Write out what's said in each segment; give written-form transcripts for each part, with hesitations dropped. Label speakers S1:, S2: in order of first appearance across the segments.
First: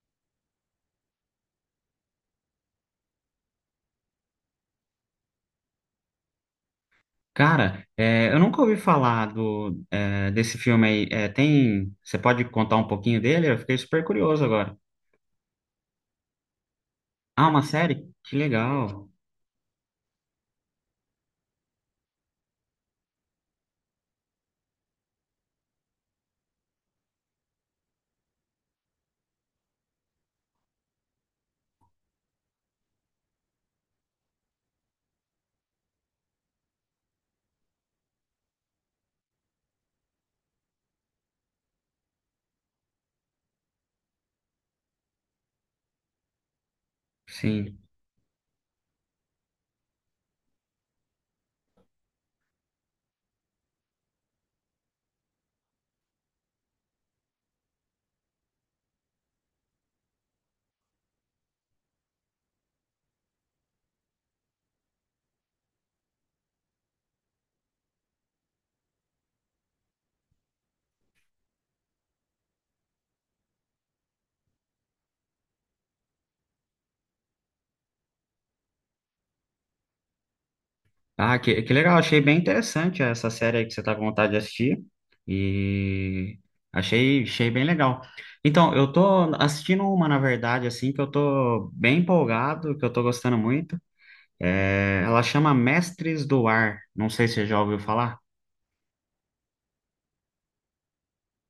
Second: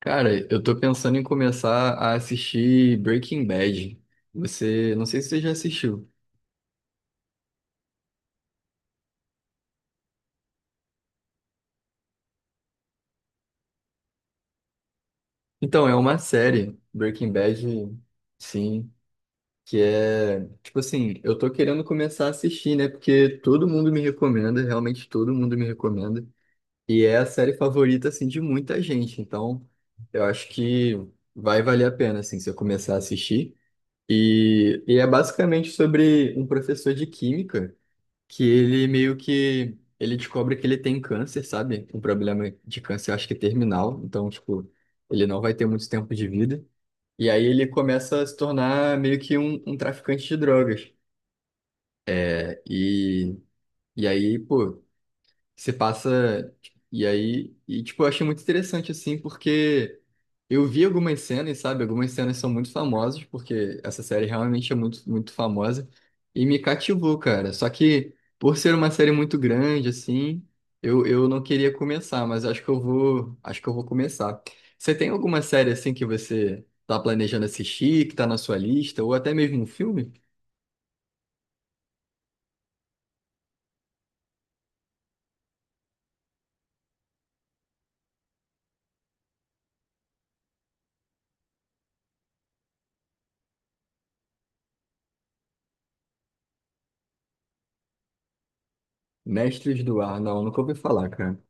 S1: Cara, eu tô pensando em começar a assistir Breaking Bad. Você, não sei se você já assistiu.
S2: Cara, eu nunca ouvi falar do, desse filme aí. Você pode contar um pouquinho dele? Eu fiquei super curioso agora.
S1: Então, é uma série, Breaking
S2: Ah, uma
S1: Bad,
S2: série? Que
S1: sim,
S2: legal.
S1: que é, tipo assim, eu tô querendo começar a assistir, né? Porque todo mundo me recomenda, realmente todo mundo me recomenda. E é a série favorita, assim, de muita gente. Então, eu acho que vai valer a pena, assim, se eu começar a assistir. E é basicamente sobre um professor de química que ele meio que ele descobre que ele tem câncer, sabe? Um problema de câncer, acho que terminal. Então, tipo, ele não vai ter muito tempo de vida. E aí ele
S2: Sim.
S1: começa a se tornar meio que um traficante de drogas. É, E, e aí, pô. Você passa. E aí. E, tipo, eu achei muito interessante, assim, porque eu vi algumas cenas, sabe? Algumas cenas são muito famosas, porque essa série realmente é muito, muito famosa. E me cativou, cara. Só que, por ser uma série muito grande, assim, eu não queria começar, mas acho que eu vou. Acho que eu vou começar. Você tem alguma série, assim, que você tá planejando assistir, que tá na sua lista, ou até mesmo um filme?
S2: Ah, que legal. Achei bem interessante essa série aí que você tá com vontade de assistir. E achei bem legal. Então, eu tô assistindo uma, na verdade, assim, que eu tô bem empolgado, que eu tô gostando muito. Ela chama Mestres do Ar. Não sei se você já ouviu falar.
S1: Mestres do Ar. Não, nunca ouvi falar, cara.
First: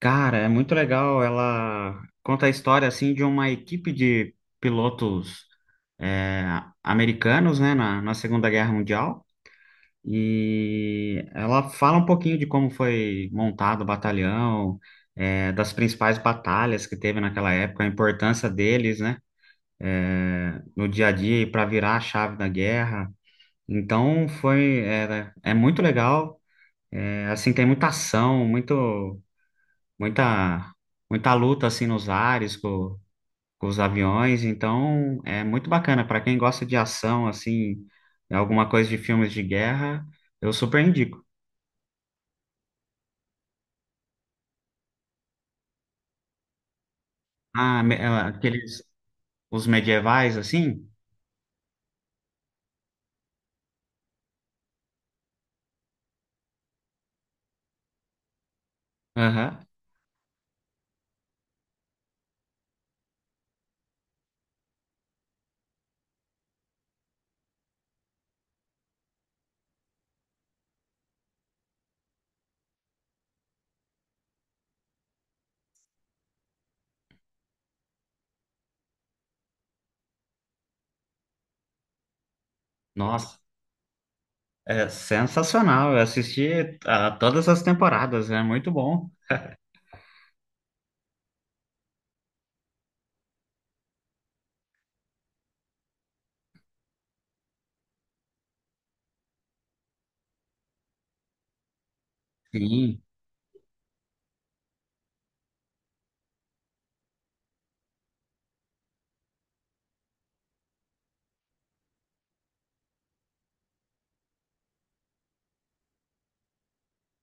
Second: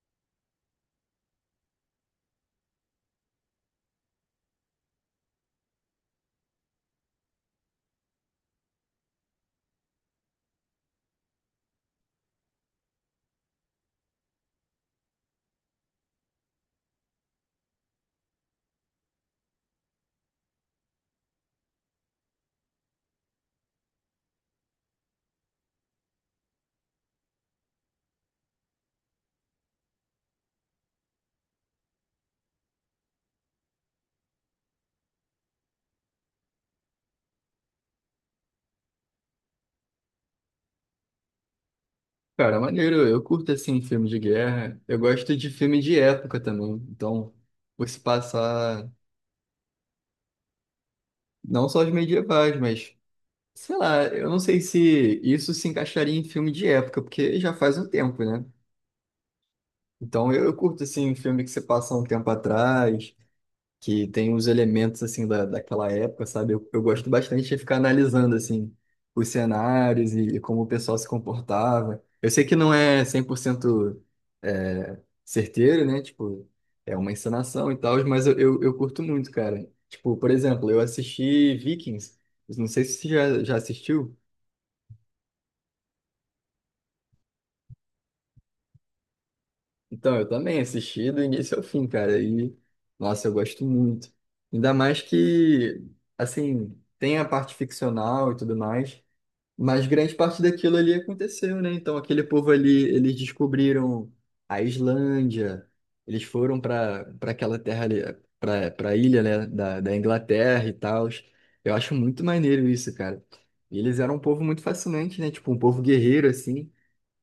S2: Cara, é muito legal. Ela conta a história assim de uma equipe de pilotos é, americanos, né, na Segunda Guerra Mundial. E ela fala um pouquinho de como foi montado o batalhão, das principais batalhas que teve naquela época, a importância deles, né, no dia a dia e para virar a chave da guerra. Então é muito legal. É, assim, tem muita ação, muito muita muita luta assim nos ares com os aviões, então é muito bacana para quem gosta de ação assim, alguma coisa de filmes de guerra, eu super indico.
S1: Cara, maneiro, eu curto assim filme de guerra. Eu gosto de filme de época também. Então, por se
S2: Aqueles
S1: passar
S2: os medievais assim?
S1: não só os medievais, mas sei lá, eu não sei se isso se encaixaria em filme de época, porque já faz um tempo, né?
S2: Aham.
S1: Então, eu curto assim filme que se passa um tempo atrás, que tem os elementos assim daquela época, sabe? Eu gosto bastante de ficar analisando assim os cenários e como o pessoal se comportava. Eu sei que não é 100% é, certeiro, né? Tipo, é uma encenação e tal, mas eu curto muito, cara. Tipo, por exemplo, eu assisti Vikings. Eu não sei se você
S2: Nossa,
S1: já assistiu.
S2: é sensacional. Eu assisti a todas as temporadas, é muito bom.
S1: Então, eu também assisti do início ao fim, cara. E, nossa, eu gosto muito. Ainda mais que, assim, tem a parte ficcional e tudo mais, mas grande parte daquilo ali aconteceu, né? Então aquele povo ali,
S2: Sim,
S1: eles descobriram a Islândia, eles foram para aquela terra ali, para a ilha, né, da Inglaterra e tal. Eu acho muito maneiro isso, cara. E eles eram um povo muito fascinante, né? Tipo, um povo guerreiro, assim,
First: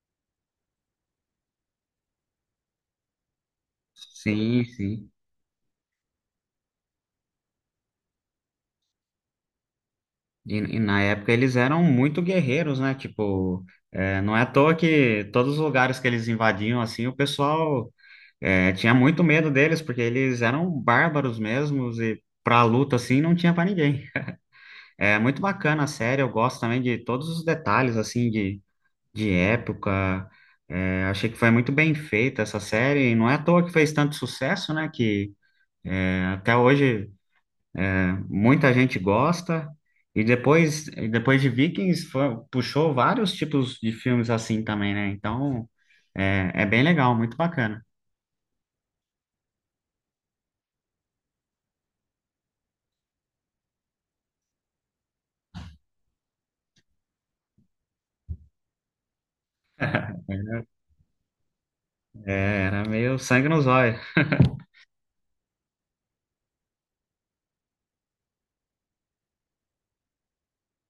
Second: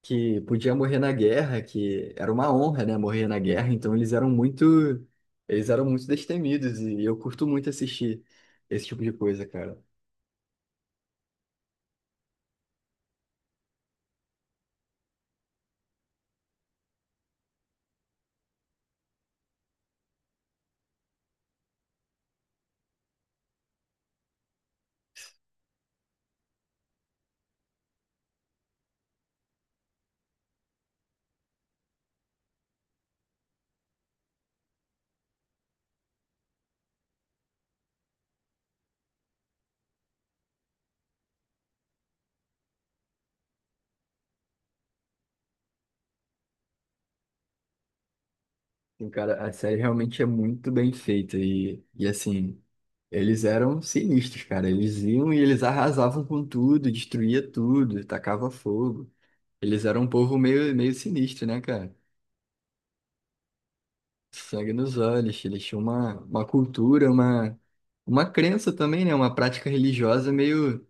S1: que podia morrer na guerra, que era uma honra, né, morrer na guerra. Então
S2: sim, sim.
S1: eles eram muito destemidos e eu curto muito assistir esse tipo de coisa, cara.
S2: E na época eles eram muito guerreiros, né? Tipo, é, não é à toa que todos os lugares que eles invadiam, assim, o pessoal é, tinha muito medo deles, porque eles eram bárbaros mesmos e pra luta, assim, não tinha pra ninguém. É muito bacana a série, eu gosto também de todos os detalhes, assim, de época. É, achei que foi muito bem feita essa série, e não é à toa que fez tanto sucesso, né, que até hoje muita gente gosta. E depois de Vikings, puxou vários tipos de filmes assim também, né? Então, é, é bem legal, muito bacana.
S1: Sim, cara, a série realmente é muito bem feita e assim, eles eram sinistros, cara. Eles iam e eles arrasavam com tudo, destruía tudo, tacava fogo. Eles eram um povo meio, meio sinistro, né, cara?
S2: É, era meio sangue nos olhos.
S1: Sangue nos olhos, eles tinham uma cultura, uma crença também, né? Uma prática religiosa meio,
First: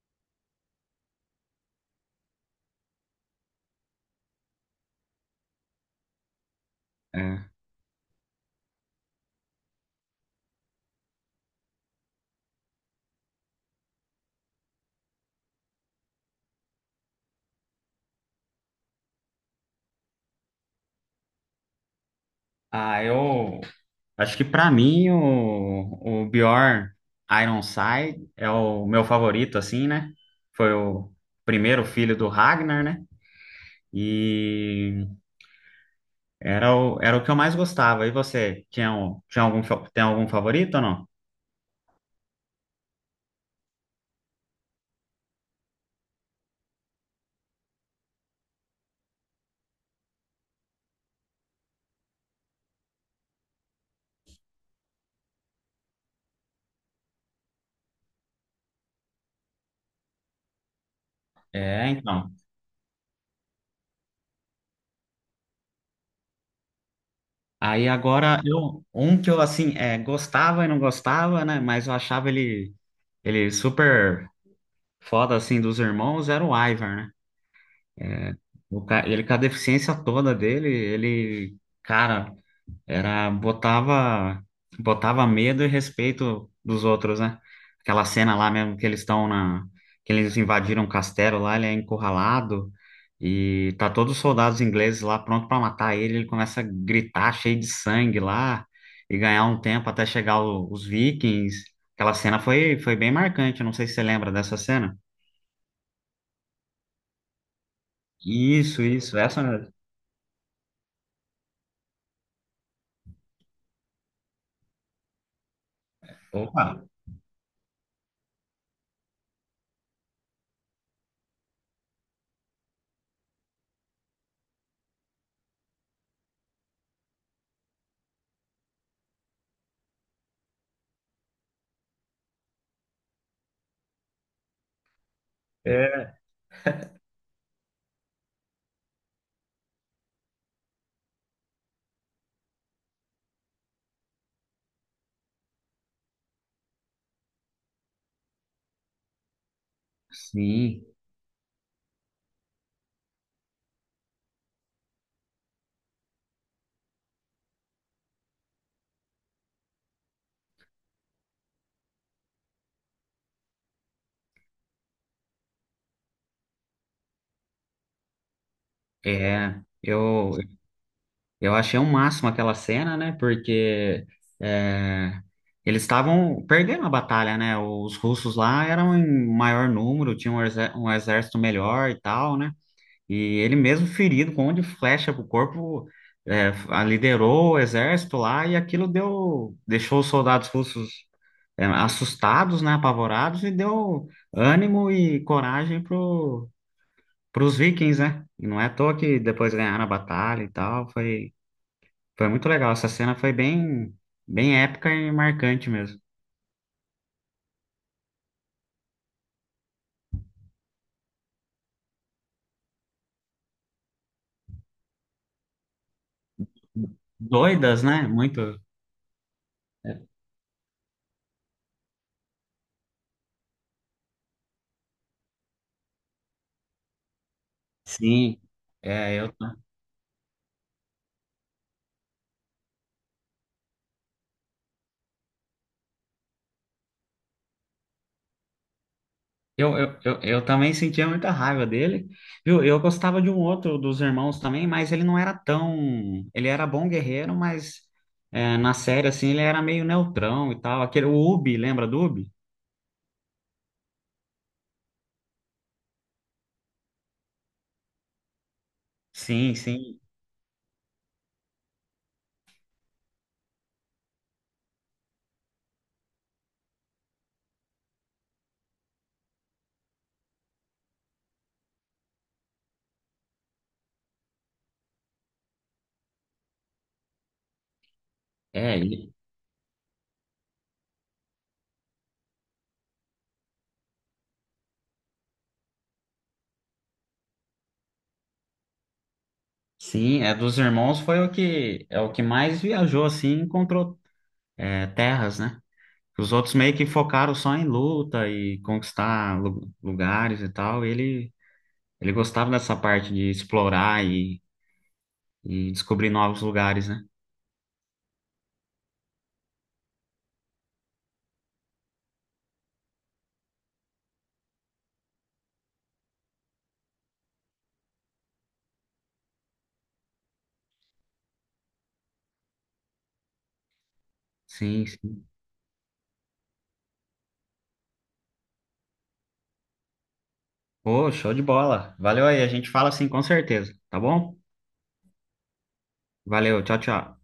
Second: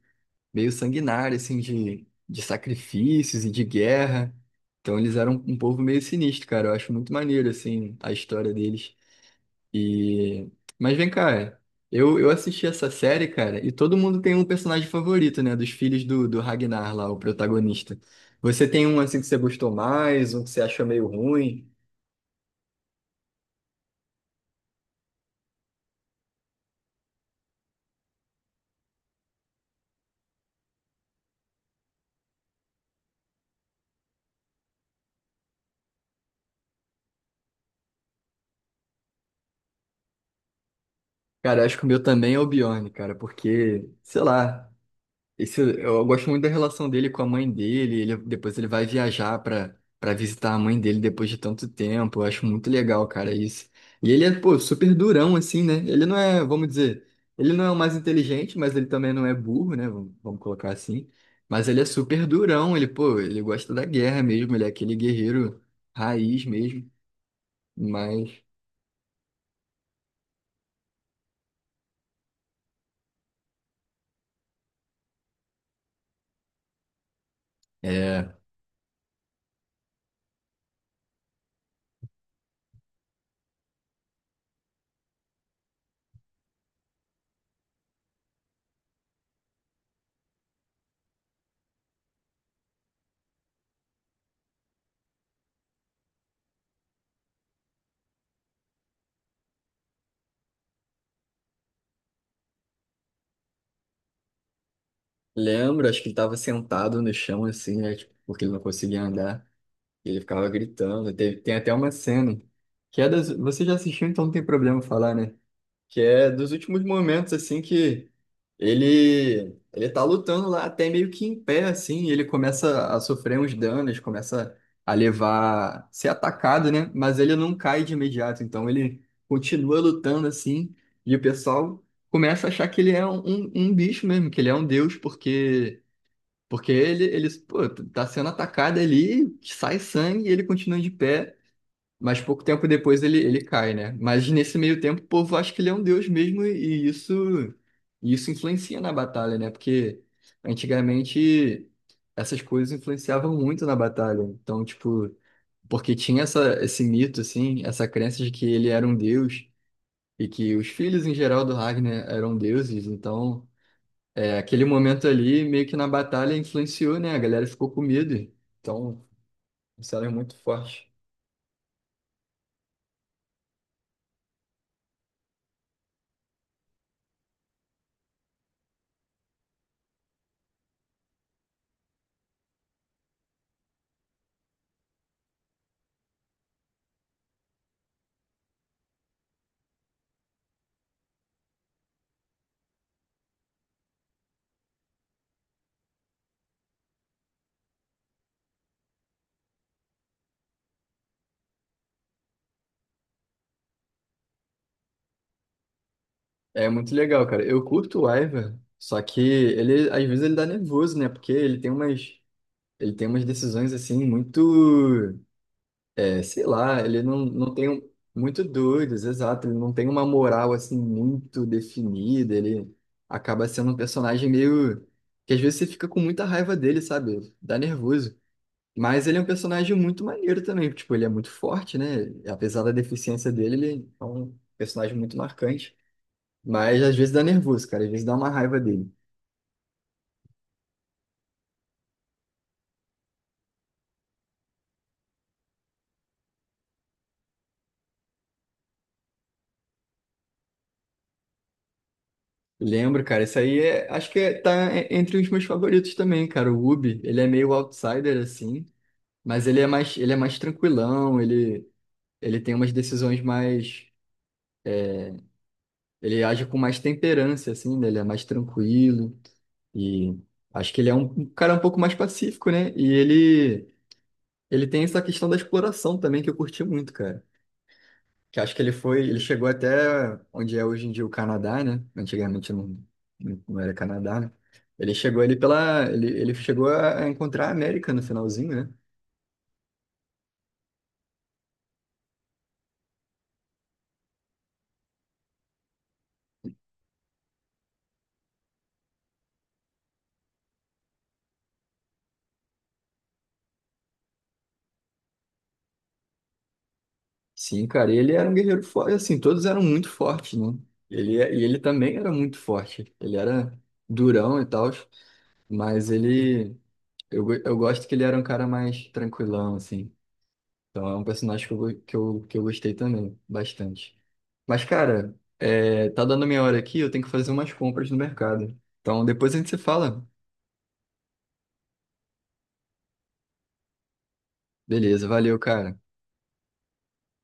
S1: meio sanguinária, assim, de sacrifícios e de guerra. Então eles eram um povo meio sinistro, cara. Eu acho muito maneiro,
S2: É.
S1: assim, a história deles. E... Mas vem cá, é. Eu assisti essa série, cara, e todo mundo tem um personagem favorito, né? Dos filhos do Ragnar lá, o protagonista. Você tem um assim que você gostou mais, um que você achou meio ruim?
S2: Ah, eu acho que pra mim o Bjorn Ironside é o meu favorito, assim, né? Foi o primeiro filho do Ragnar, né? E era era o que eu mais gostava. E você, tinha algum, tem algum favorito ou não?
S1: Cara, acho que o meu também é o Bjorn, cara, porque, sei lá. Esse, eu gosto muito da relação dele com a mãe dele. Ele, depois ele vai viajar para visitar a mãe dele depois de tanto tempo. Eu acho muito legal, cara, isso. E ele é, pô, super durão, assim, né? Ele não é, vamos dizer, ele não é o mais inteligente, mas ele também não é burro, né? Vamos colocar assim. Mas ele é
S2: É,
S1: super
S2: então.
S1: durão. Ele, pô, ele gosta da guerra mesmo. Ele é aquele guerreiro raiz mesmo.
S2: Aí
S1: Mas,
S2: agora, eu, um que eu, assim, é, gostava e não gostava, né? Mas eu achava ele super foda, assim, dos irmãos, era o Ivar, né?
S1: é.
S2: É, ele com a deficiência toda dele, ele, cara, era botava medo e respeito dos outros, né? Aquela cena lá mesmo que eles estão na que eles invadiram o castelo lá, ele é encurralado e tá todos os soldados ingleses lá pronto pra matar ele, ele começa a gritar cheio de sangue lá e ganhar um tempo até chegar os vikings. Aquela cena foi bem marcante, não sei se você lembra dessa cena.
S1: Lembro, acho que ele tava sentado no chão, assim, né? Tipo, porque ele não
S2: Isso,
S1: conseguia
S2: isso, essa
S1: andar.
S2: mesmo.
S1: E ele ficava gritando. Tem até uma cena que é das. Você já assistiu, então não tem problema falar, né? Que é dos
S2: Opa.
S1: últimos momentos, assim, que ele tá lutando lá até meio que em pé, assim. E ele começa a sofrer uns danos, começa a levar, ser atacado, né? Mas ele não cai de imediato, então ele continua lutando assim. E o pessoal começa a achar que ele é um bicho mesmo, que ele é um deus, porque ele, eles, pô, tá sendo atacado ali, sai sangue e ele continua de pé, mas pouco tempo depois ele, ele cai, né? Mas nesse meio tempo, o povo acha que ele é um deus mesmo e isso influencia na batalha, né? Porque
S2: Sim,
S1: antigamente essas coisas influenciavam muito na batalha. Então, tipo, porque tinha essa, esse mito, assim, essa crença de que ele era um deus e que os filhos em geral do Ragnar eram deuses, então. É, aquele momento ali, meio que na batalha, influenciou, né? A galera ficou com medo. Então,
S2: é.
S1: isso era muito forte.
S2: Eu achei um máximo aquela cena, né? Porque é, eles estavam perdendo a batalha, né? Os russos lá eram em maior número, tinham um exército melhor e tal, né? E ele mesmo ferido, com um monte de flecha pro corpo, liderou o exército lá e aquilo deixou os soldados russos assustados, né? Apavorados e deu ânimo e coragem para os vikings, né? E não é à toa que depois ganharam a batalha e tal. Foi muito legal. Essa cena foi bem épica e marcante mesmo.
S1: É muito legal, cara. Eu curto o Ivar, só que ele, às vezes, ele dá nervoso, né? Porque ele tem umas decisões, assim, muito, sei lá, ele não, não tem
S2: Doidas,
S1: um-
S2: né?
S1: muito
S2: Muito.
S1: doidos, exato. Ele não tem uma moral, assim, muito definida. Ele acaba sendo um personagem meio, que às vezes você fica com muita raiva dele, sabe? Dá nervoso.
S2: Sim.
S1: Mas
S2: É,
S1: ele é um personagem muito maneiro também, tipo, ele é muito forte, né? Apesar da deficiência dele, ele é um personagem muito marcante. Mas às vezes dá nervoso, cara, às vezes dá uma raiva dele.
S2: eu também sentia muita raiva dele, viu? Eu gostava de um outro dos irmãos também, mas ele não era tão. Ele era bom guerreiro, mas é, na série, assim, ele era meio neutrão e tal. Aquele, o Ubi, lembra do Ubi?
S1: Lembro, cara, isso aí é, acho que entre os meus favoritos também, cara. O Ubi, ele é meio outsider assim, mas
S2: Sim, sim.
S1: ele é mais tranquilão, ele tem umas decisões mais, ele age com mais temperança assim, né? Ele é mais tranquilo e acho que ele é um cara um pouco mais pacífico, né? Ele tem essa questão da exploração também que eu curti muito, cara. Que acho que
S2: É, ele-
S1: ele chegou até onde é hoje em dia o Canadá, né? Antigamente não, não era Canadá, né? Ele chegou ali pela, ele chegou a encontrar a América no finalzinho, né?
S2: Sim, é dos irmãos foi o que mais viajou assim, e encontrou é, terras, né? Os outros meio que focaram só em luta e conquistar lugares e tal. Ele gostava dessa parte de explorar e descobrir novos lugares, né?
S1: Sim, cara, ele era um guerreiro forte, assim, todos eram muito fortes, né? Ele também era muito forte. Ele era durão e tal, mas ele, eu gosto que ele era um cara mais tranquilão, assim. Então é um personagem que eu gostei também, bastante. Mas,
S2: Sim,
S1: cara,
S2: sim.
S1: é, tá dando minha hora aqui, eu tenho que fazer umas compras no mercado. Então depois a gente se fala.
S2: Pô, show de bola. Valeu aí, a gente fala assim com certeza, tá bom?
S1: Beleza, valeu, cara.
S2: Valeu, tchau, tchau.